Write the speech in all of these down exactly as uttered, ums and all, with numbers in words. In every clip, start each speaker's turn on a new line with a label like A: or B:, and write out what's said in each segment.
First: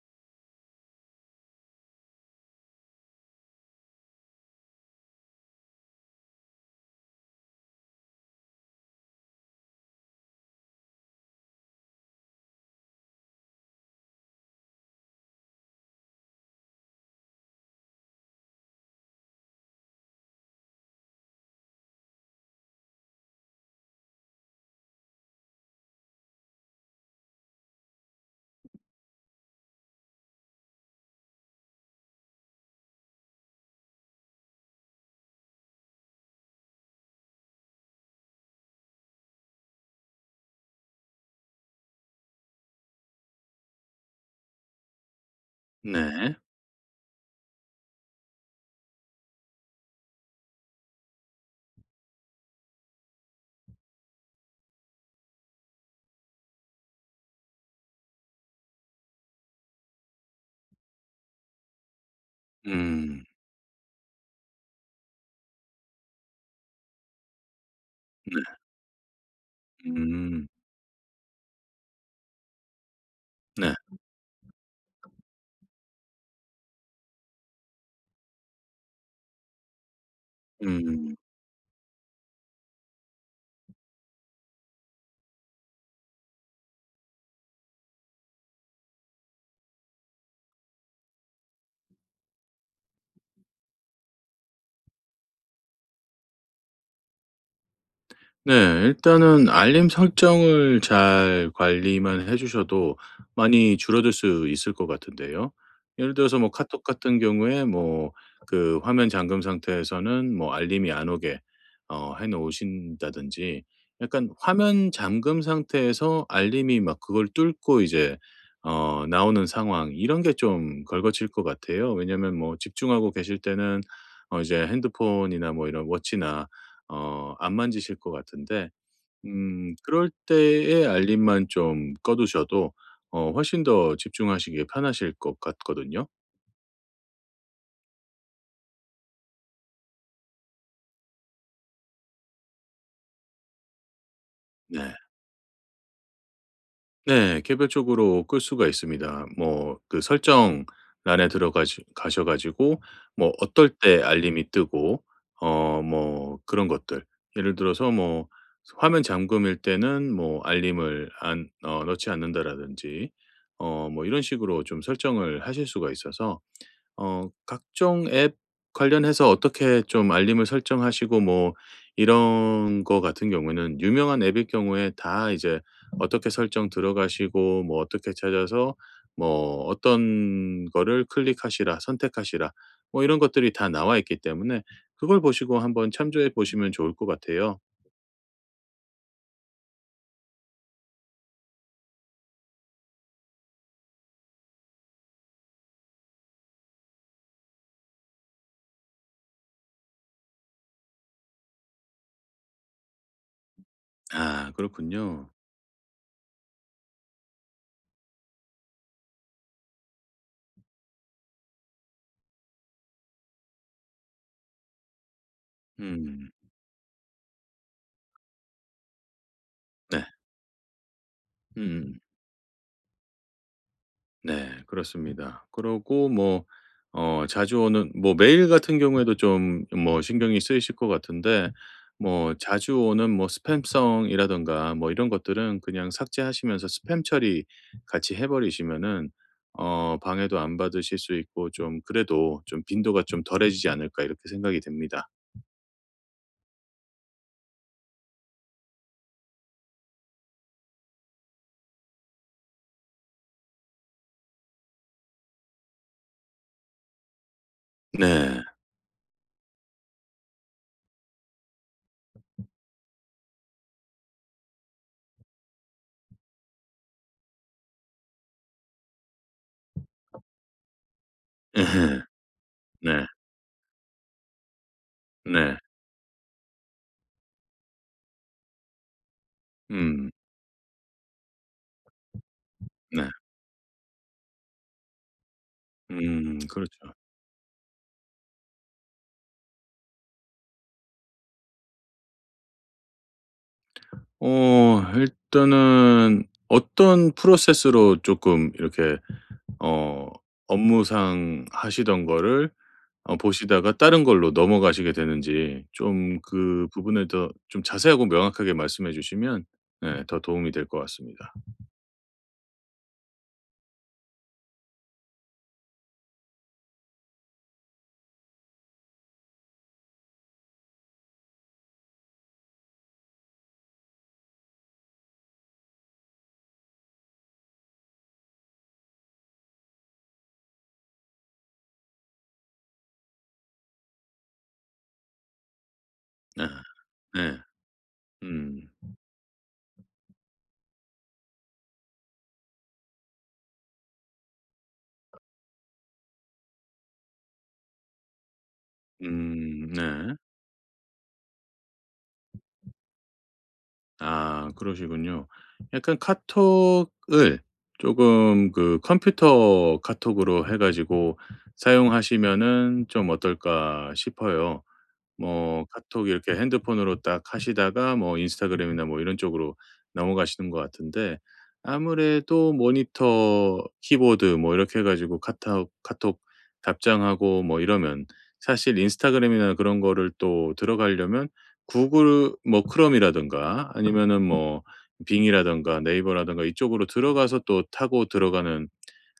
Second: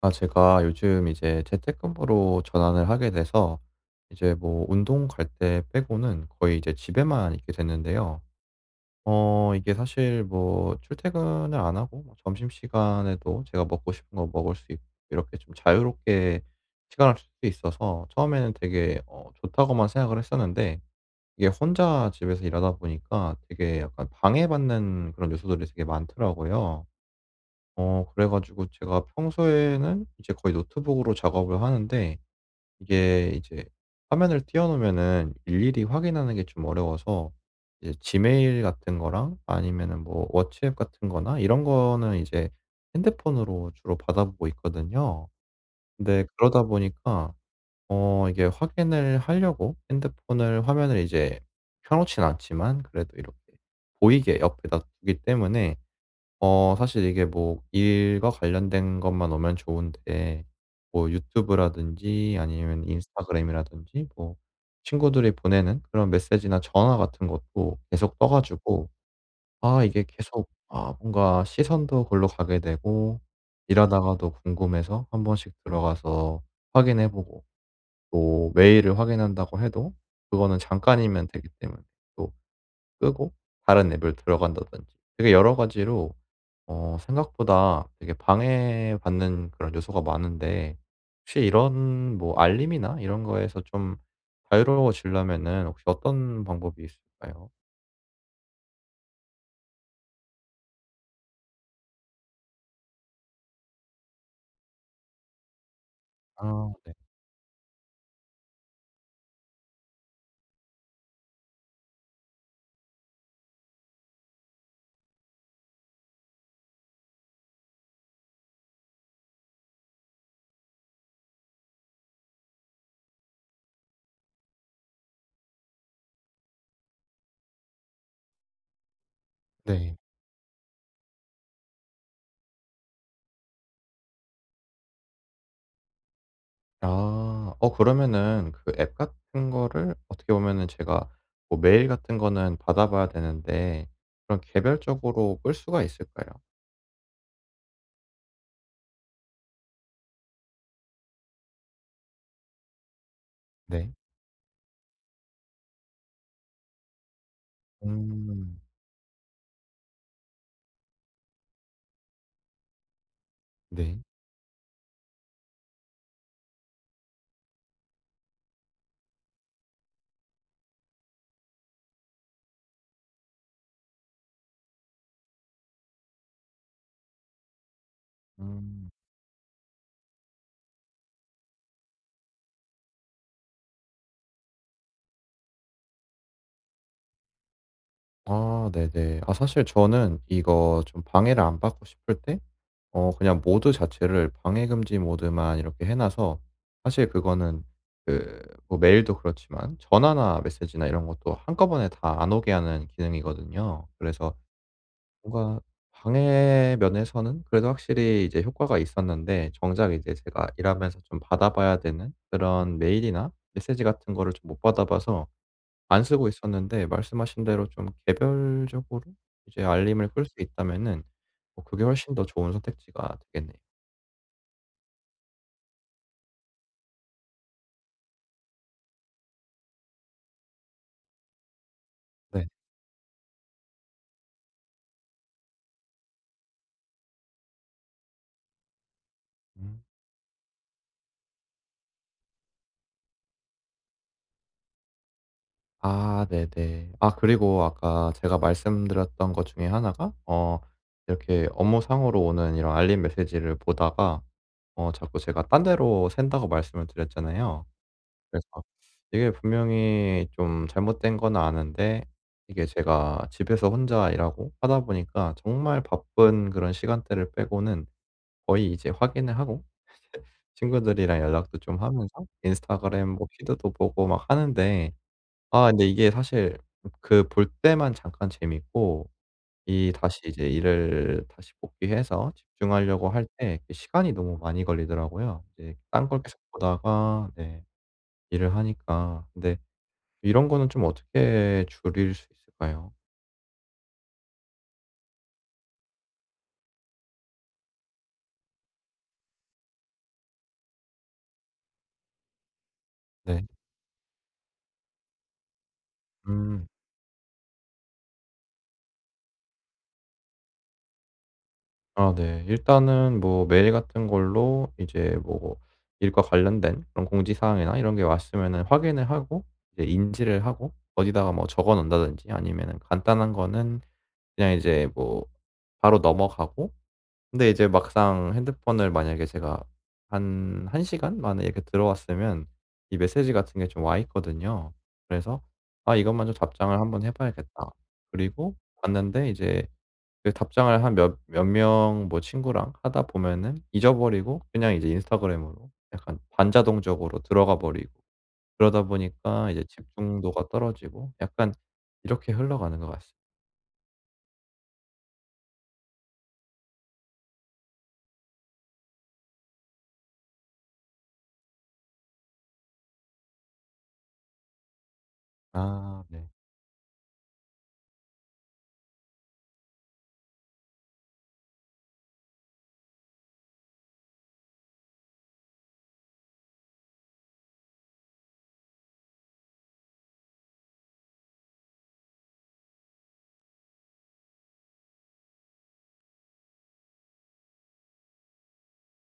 A: 아, 제가 요즘 이제 재택근무로 전환을 하게 돼서 이제 뭐 운동 갈 때 빼고는 거의 이제 집에만 있게 됐는데요. 어, 이게 사실 뭐 출퇴근을 안 하고 뭐 점심시간에도 제가 먹고 싶은 거 먹을 수 있고 이렇게 좀 자유롭게 시간을 쓸 수 있어서 처음에는 되게 어, 좋다고만 생각을 했었는데, 이게 혼자 집에서 일하다 보니까 되게 약간 방해받는 그런 요소들이 되게 많더라고요. 어 그래 가지고 제가 평소에는 이제 거의 노트북으로 작업을 하는데, 이게 이제 화면을 띄워 놓으면은 일일이 확인하는 게 좀 어려워서 이제 지메일 같은 거랑 아니면은 뭐 워치앱 같은 거나 이런 거는 이제 핸드폰으로 주로 받아보고 있거든요. 근데
B: 네.
A: 그러다 보니까 어 이게 확인을 하려고 핸드폰을 화면을 이제 펴 놓진 않지만 그래도 이렇게 보이게 옆에다 두기 때문에, 어 사실 이게 뭐 일과 관련된 것만 오면 좋은데, 뭐 유튜브라든지 아니면
B: 음.
A: 인스타그램이라든지 뭐 친구들이 보내는 그런 메시지나 전화 같은 것도 계속 떠
B: 네.
A: 가지고, 아 이게
B: 음.
A: 계속, 아 뭔가 시선도 골로 가게 되고,
B: 네.
A: 일하다가도 궁금해서 한 번씩 들어가서 확인해 보고, 또 메일을 확인한다고 해도 그거는
B: 음.
A: 잠깐이면 되기 때문에 또 끄고 다른 앱을 들어간다든지, 되게 여러 가지로 어 생각보다 되게 방해받는 그런 요소가 많은데, 혹시 이런 뭐 알림이나 이런 거에서 좀 자유로워지려면은 혹시 어떤 방법이 있을까요?
B: 네. 일단은 알림 설정을 잘 관리만 해 주셔도 많이 줄어들 수 있을 것 같은데요. 예를 들어서 뭐
A: 아
B: 카톡
A: 네.
B: 같은 경우에 뭐 그 화면 잠금 상태에서는 뭐 알림이 안 오게 어 해 놓으신다든지 약간 화면 잠금 상태에서 알림이 막 그걸 뚫고 이제 어 나오는 상황 이런 게 좀 걸거칠 것 같아요. 왜냐면 뭐 집중하고 계실 때는 어 이제 핸드폰이나 뭐 이런 워치나 어 안 만지실 것 같은데 음
A: 네.
B: 그럴 때의 알림만 좀 꺼 두셔도 어 훨씬 더 집중하시기에 편하실 것 같거든요.
A: 아. 어 그러면은 그 앱 같은 거를 어떻게 보면은 제가 뭐 메일 같은 거는 받아 봐야 되는데, 그럼
B: 네.
A: 개별적으로 끌 수가 있을까요?
B: 네. 개별적으로 끌 수가 있습니다. 뭐 그 설정란에 들어가 가셔 가지고 뭐 어떨
A: 네.
B: 때 알림이 뜨고 어 뭐 그런 것들 예를 들어서 뭐
A: 음.
B: 화면 잠금일 때는 뭐 알림을 안 어 넣지 않는다라든지 어
A: 네.
B: 뭐 이런 식으로 좀 설정을 하실 수가 있어서 어 각종 앱 관련해서 어떻게 좀 알림을 설정하시고 뭐 이런 거 같은 경우에는 유명한 앱일 경우에 다 이제 어떻게 설정 들어가시고 뭐 어떻게 찾아서
A: 음.
B: 뭐 어떤 거를 클릭하시라, 선택하시라 뭐 이런 것들이 다 나와 있기 때문에 그걸 보시고 한번 참조해 보시면 좋을 것 같아요.
A: 아 네네. 아 사실 저는 이거 좀 방해를 안 받고 싶을 때 어 그냥 모드 자체를 방해 금지 모드만 이렇게 해 놔서, 사실 그거는 그 뭐 메일도 그렇지만 전화나 메시지나 이런 것도 한꺼번에 다 안 오게 하는 기능이거든요. 그래서
B: 아 그렇군요.
A: 뭔가 방해 면에서는 그래도 확실히 이제 효과가 있었는데, 정작 이제 제가 일하면서 좀 받아 봐야 되는 그런 메일이나 메시지 같은 거를 좀 못 받아 봐서 안 쓰고
B: 음.
A: 있었는데, 말씀하신 대로 좀 개별적으로 이제
B: 네.
A: 알림을 끌 수 있다면은 뭐 그게
B: 음음.
A: 훨씬 더 좋은 선택지가 되겠네요.
B: 네. 그렇습니다. 그러고 뭐 어 자주 오는 뭐 메일 같은 경우에도 좀 뭐 신경이 쓰이실 것 같은데 뭐
A: 네.
B: 자주 오는 뭐 스팸성이라든가 뭐 이런 것들은 그냥 삭제하시면서 스팸 처리 같이 해 버리시면은
A: 음.
B: 어 방해도 안 받으실 수 있고 좀 그래도 좀 '빈도가 좀 덜해지지 않을까.' 이렇게 생각이 됩니다.
A: 아 네네. 아 그리고 아까 제가 말씀드렸던 것 중에 하나가 어 이렇게 업무상으로 오는 이런 알림 메시지를 보다가 어 자꾸 제가 딴 데로 샌다고 말씀을 드렸잖아요.
B: 네.
A: 그래서 이게 분명히 좀 잘못된 건 아는데, 이게 제가 집에서 혼자 일하고 하다 보니까 정말 바쁜 그런 시간대를 빼고는 거의 이제 확인을 하고 친구들이랑 연락도 좀
B: 에헤,
A: 하면서
B: 네.
A: 인스타그램 뭐 피드도 보고 막 하는데,
B: 네.
A: 아 근데 이게 사실 그 볼 때만 잠깐 재밌고, 이
B: 음.
A: 다시 이제 일을 다시 복귀해서
B: 네.
A: 집중하려고 할 때 그 시간이 너무 많이 걸리더라고요. 이제 딴 걸
B: 음.
A: 계속
B: 그렇죠.
A: 보다가 네 일을 하니까. 근데 이런 거는 좀 어떻게 줄일 수 있을까요?
B: 어 일단은 어떤 프로세스로 조금 이렇게 어 업무상 하시던 거를 어
A: 네.
B: 보시다가 다른 걸로 넘어가시게 되는지 좀 그
A: 음.
B: 부분을 더 좀 자세하고 명확하게 말씀해 주시면 예 더 도움이 될 것 같습니다.
A: 아 네. 일단은 뭐 메일 같은 걸로 이제 뭐 일과 관련된 그런 공지 사항이나 이런 게 왔으면은 확인을 하고 이제 인지를 하고 어디다가 뭐 적어 놓는다든지 아니면은 간단한 거는 그냥 이제 뭐 바로 넘어가고, 근데 이제 막상 핸드폰을 만약에 제가 한 1 시간 만에 이렇게 들어왔으면 이 메시지 같은 게 좀 와 있거든요. 그래서 '아 이것만 좀
B: 네,
A: 답장을 한번 해
B: 네.
A: 봐야겠다.' 그리고
B: 음.
A: 봤는데, 이제 그 답장을 한 몇 몇 명 뭐 친구랑 하다 보면은 잊어버리고 그냥 이제 인스타그램으로 약간 반자동적으로 들어가 버리고, 그러다 보니까 이제
B: 음 네.
A: 집중도가 떨어지고 약간 이렇게 흘러가는 것 같습니다.
B: 아 그러시군요. 약간 카톡을 조금 그 컴퓨터 카톡으로 해 가지고 사용하시면은 좀 어떨까 싶어요. 뭐
A: 아
B: 카톡
A: 네.
B: 이렇게 핸드폰으로 딱 하시다가 뭐 인스타그램이나 뭐 이런 쪽으로 넘어가시는 것 같은데 아무래도 모니터, 키보드 뭐 이렇게 해 가지고 카톡 카톡 답장하고 뭐 이러면 사실 인스타그램이나 그런 거를 또 들어가려면 구글 뭐 크롬이라든가 아니면은 뭐 빙이라든가 네이버라든가 이쪽으로 들어가서 또 타고 들어가는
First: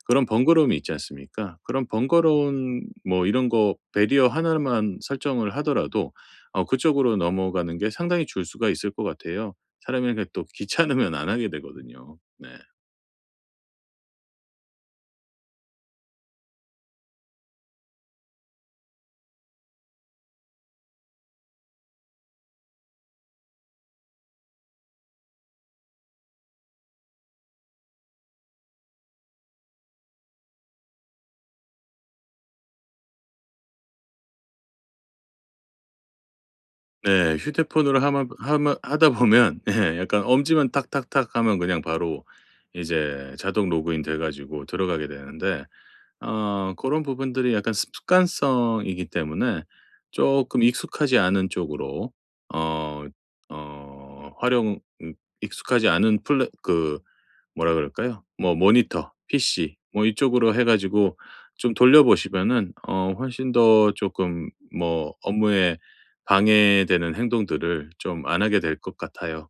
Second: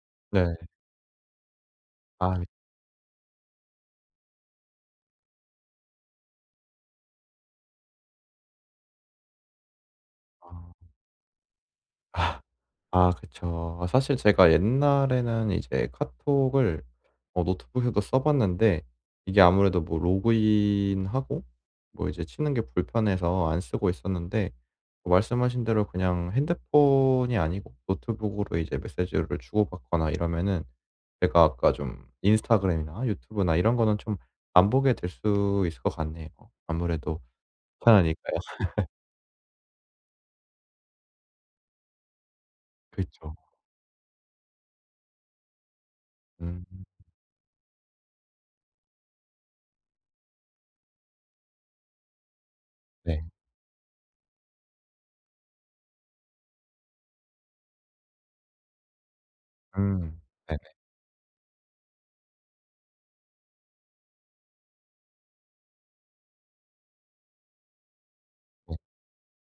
B: 그런
A: 네.
B: 번거로움이 있지 않습니까? 그런
A: 아.
B: 번거로운 뭐 이런 거 배리어 하나만 설정을 하더라도 어 그쪽으로 넘어가는 게 상당히 줄 수가 있을 것 같아요. 사람이 이렇게 또 귀찮으면 안 하게 되거든요.
A: 아.
B: 네.
A: 아 그쵸. 사실 제가 옛날에는 이제 카톡을 어 노트북에도 써 봤는데, 이게 아무래도 뭐 로그인하고 뭐 이제 치는 게 불편해서 안 쓰고 있었는데, 뭐 말씀하신 대로 그냥 핸드폰이 아니고 노트북으로 이제 메시지를 주고받거나 이러면은 제가 아까 좀 인스타그램이나 유튜브나 이런 거는 좀 안 보게 될 수 있을 것 같네요. 아무래도
B: 네. 휴대폰으로 하마
A: 귀찮으니까요.
B: 하마 하다 보면 예 약간 엄지만 탁탁탁 하면 그냥 바로 이제
A: 그쵸.
B: 자동 로그인 돼 가지고 들어가게 되는데
A: 음
B: 어 그런 부분들이 약간 습관성이기 때문에 조금 익숙하지 않은 쪽으로 어
A: 네.
B: 어 활용 음 익숙하지 않은 플랫 그 뭐라 그럴까요? 뭐 모니터, 피씨 뭐
A: 음
B: 이쪽으로 해
A: 네
B: 가지고 좀 돌려보시면은 어 훨씬 더 조금 뭐 업무에 방해되는 행동들을 좀 안 하게 될 것 같아요.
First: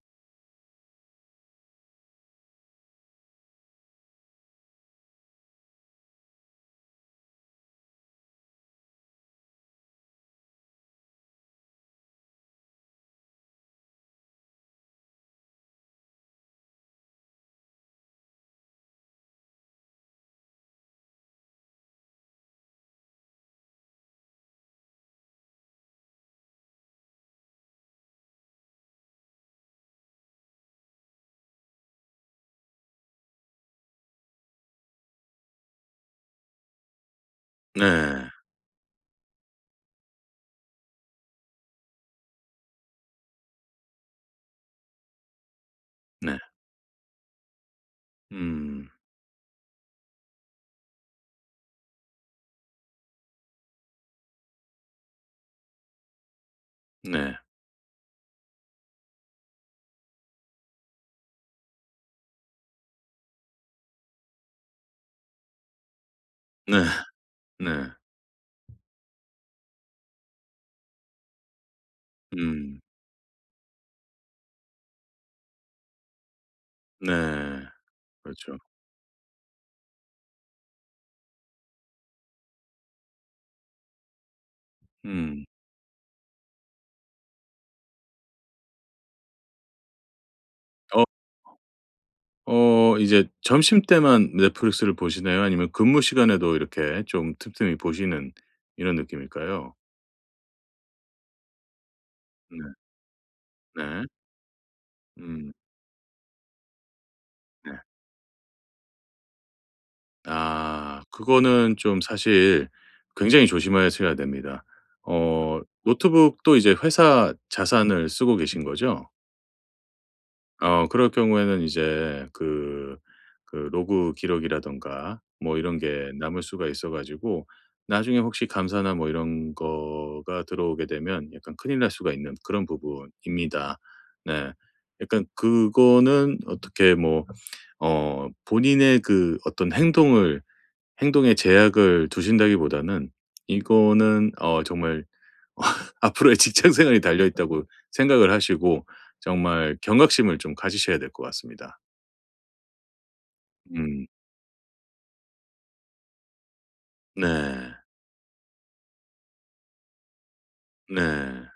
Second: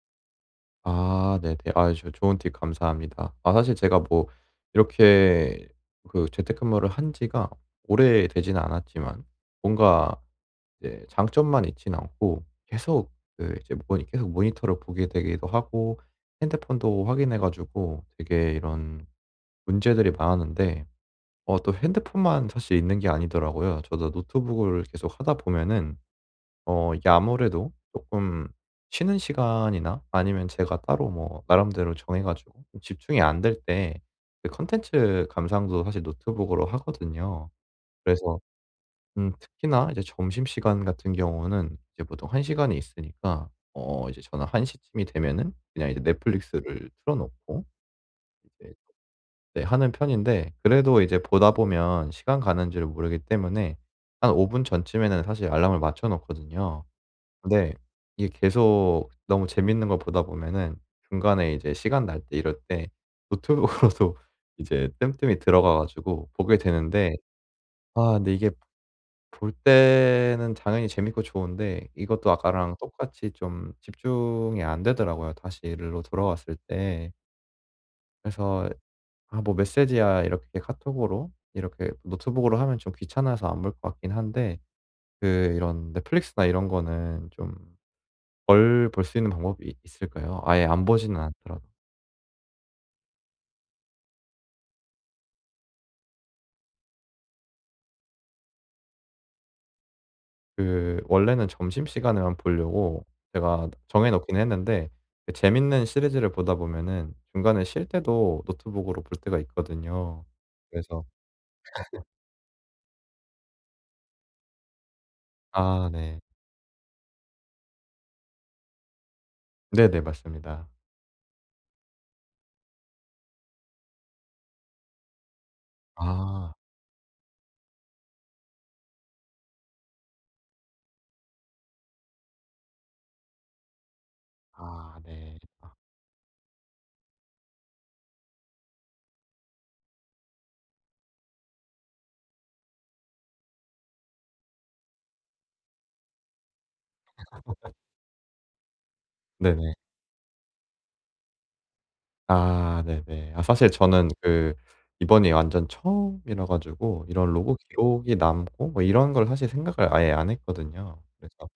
A: 아 네네. 아 저 좋은 팁 감사합니다. 아 사실 제가 뭐 이렇게 그 재택근무를 한 지가 오래되지는 않았지만 뭔가 이제 장점만 있진 않고 계속 그 이제 모니 계속 모니터를 보게 되기도 하고 핸드폰도 확인해 가지고 되게 이런 문제들이 많았는데, 어 또 핸드폰만 사실 있는 게 아니더라고요. 저도 노트북을 계속 하다 보면은 어 이게 아무래도 조금 쉬는 시간이나 아니면 제가 따로 뭐 나름대로 정해 가지고 좀 집중이 안 될 때 그 콘텐츠 감상도 사실 노트북으로 하거든요.
B: 네.
A: 그래서 음 특히나 이제 점심시간 같은 경우는 이제 보통 한 시간이 있으니까 어 이제 저는 한 시쯤이 되면은 그냥 이제
B: 네.
A: 넷플릭스를 틀어 놓고 이제
B: 음.
A: 네 하는 편인데, 그래도 이제 보다 보면 시간 가는 줄 모르기 때문에 한 오 분 전쯤에는 사실 알람을 맞춰 놓거든요.
B: 네.
A: 근데 이게 계속 너무 재밌는 걸 보다 보면은 중간에 이제 시간 날 때 이럴 때 노트북으로도 이제 뜸뜸이 들어가 가지고 보게
B: 네.
A: 되는데,
B: 네.
A: 아 근데 이게 볼 때는 당연히 재밌고 좋은데 이것도 아까랑
B: 음.
A: 똑같이 좀 집중이 안 되더라고요, 다시 일로 돌아왔을 때.
B: 네. 그렇죠.
A: 그래서 '아 뭐 메시지야.' 이렇게 카톡으로 이렇게 노트북으로 하면 좀 귀찮아서 안 볼 것 같긴 한데,
B: 음.
A: 그 이런 넷플릭스나 이런 거는 좀 덜 볼 수 있는 방법이 있- 있을까요? 아예 안
B: 어
A: 보지는 않더라도.
B: 어 이제 점심때만 넷플릭스를 보시나요? 아니면 근무 시간에도 이렇게 좀 틈틈이 보시는 이런 느낌일까요?
A: 그 원래는 점심시간에만
B: 네.
A: 보려고 제가
B: 네.
A: 정해 놓긴 했는데 그
B: 음
A: 재밌는 시리즈를 보다 보면은 중간에
B: 네.
A: 쉴 때도 노트북으로 볼 때가 있거든요.
B: 아
A: 그래서
B: 그거는 좀 사실 굉장히 조심하셔야 됩니다. 어
A: 아 네.
B: 노트북도 이제 회사 자산을 쓰고 계신 거죠?
A: 네네. 맞습니다.
B: 어 그럴 경우에는 이제 그 그 로그 기록이라든가 뭐 이런 게 남을
A: 아.
B: 수가 있어 가지고 나중에 혹시 감사나 뭐 이런 거가 들어오게 되면 약간 큰일 날 수가 있는 그런 부분입니다. 네.
A: 아
B: 약간
A: 네.
B: 그거는 어떻게 뭐 어 본인의 그 어떤 행동을 행동에 제약을 두신다기보다는 이거는 어 정말 앞으로의 직장 생활이 달려 있다고 생각을 하시고
A: 네네.
B: 정말 경각심을 좀 가지셔야 될 것 같습니다.
A: 아 네네. 아 사실
B: 음.
A: 저는 그 이번이 완전 처음이라 가지고 이런 로그
B: 네.
A: 기록이 남고 뭐 이런 걸 사실 생각을 아예 안 했거든요. 그래서
B: 네.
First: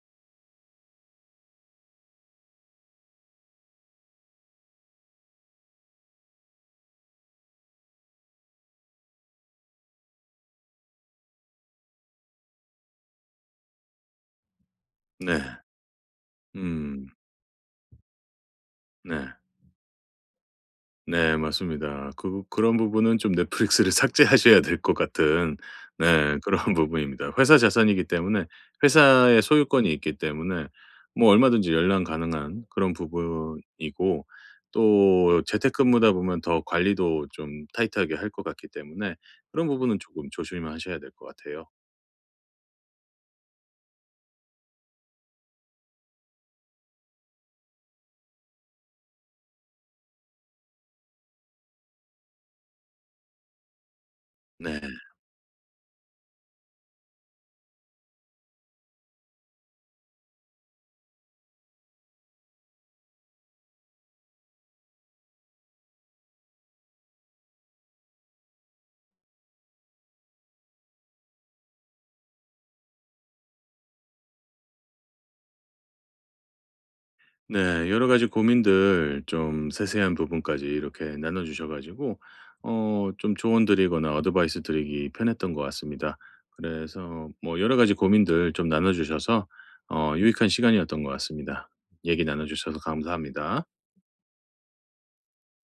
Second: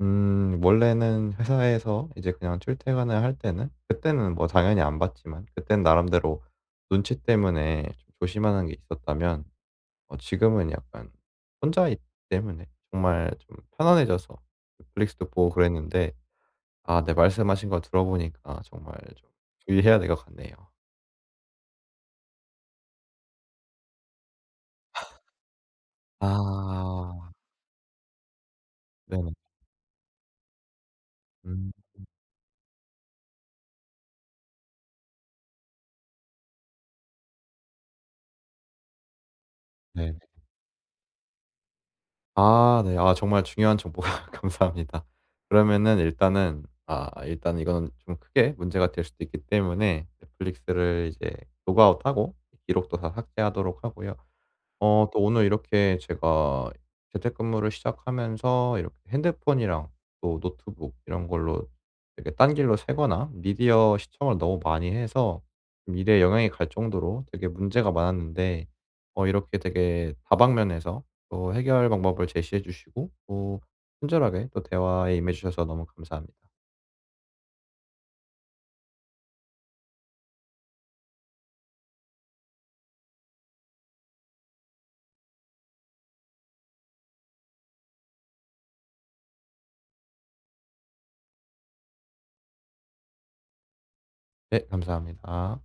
A: 음 원래는 회사에서 이제 그냥 출퇴근을 할 때는 그때는 뭐 당연히 안 봤지만 그땐 나름대로 눈치 때문에 좀 조심하는 게 있었다면 어 지금은 약간 혼자 있기 때문에 정말 좀 편안해져서 넷플릭스도
B: 네.
A: 보고 그랬는데, 아
B: 음.
A: 네 말씀하신 거 들어보니까 정말
B: 네.
A: 좀 주의해야 될 것 같네요.
B: 네 맞습니다. 그 그런 부분은 좀 넷플릭스를 삭제하셔야 될 것 같은 네 그런
A: 아
B: 부분입니다. 회사 자산이기 때문에
A: 네네.
B: 회사의 소유권이 있기 때문에 뭐 얼마든지
A: 음
B: 열람 가능한 그런 부분이고 또 재택근무다 보면 더 관리도 좀 타이트하게 할 것 같기 때문에 그런 부분은
A: 네.
B: 조금 조심하셔야 될 것 같아요.
A: 아 네. 아 정말 중요한 정보가 감사합니다. 그러면은 일단은 아 일단은 이건 좀 크게 문제가 될 수도 있기 때문에 넷플릭스를 이제 로그아웃하고 기록도 다 삭제하도록 하고요.
B: 네.
A: 어 또 오늘 이렇게 제가 재택근무를 시작하면서 이렇게 핸드폰이랑 또 노트북 이런 걸로 되게 딴 길로 새거나 미디어 시청을 너무 많이 해서 좀 일에 영향이 갈 정도로 되게 문제가 많았는데, 어 이렇게 되게 다방면에서 또 해결 방법을 제시해 주시고 또 친절하게 또 대화에 임해 주셔서 너무 감사합니다.
B: 네. 여러 가지 고민들 좀 세세한 부분까지 이렇게 나눠 주셔 가지고 어 좀 조언 드리거나 어드바이스 드리기 편했던 것 같습니다. 그래서 뭐 여러 가지 고민들 좀 나눠 주셔서 어 유익한 시간이었던 것 같습니다. 얘기 나눠 주셔서 감사합니다.
A: 네 감사합니다.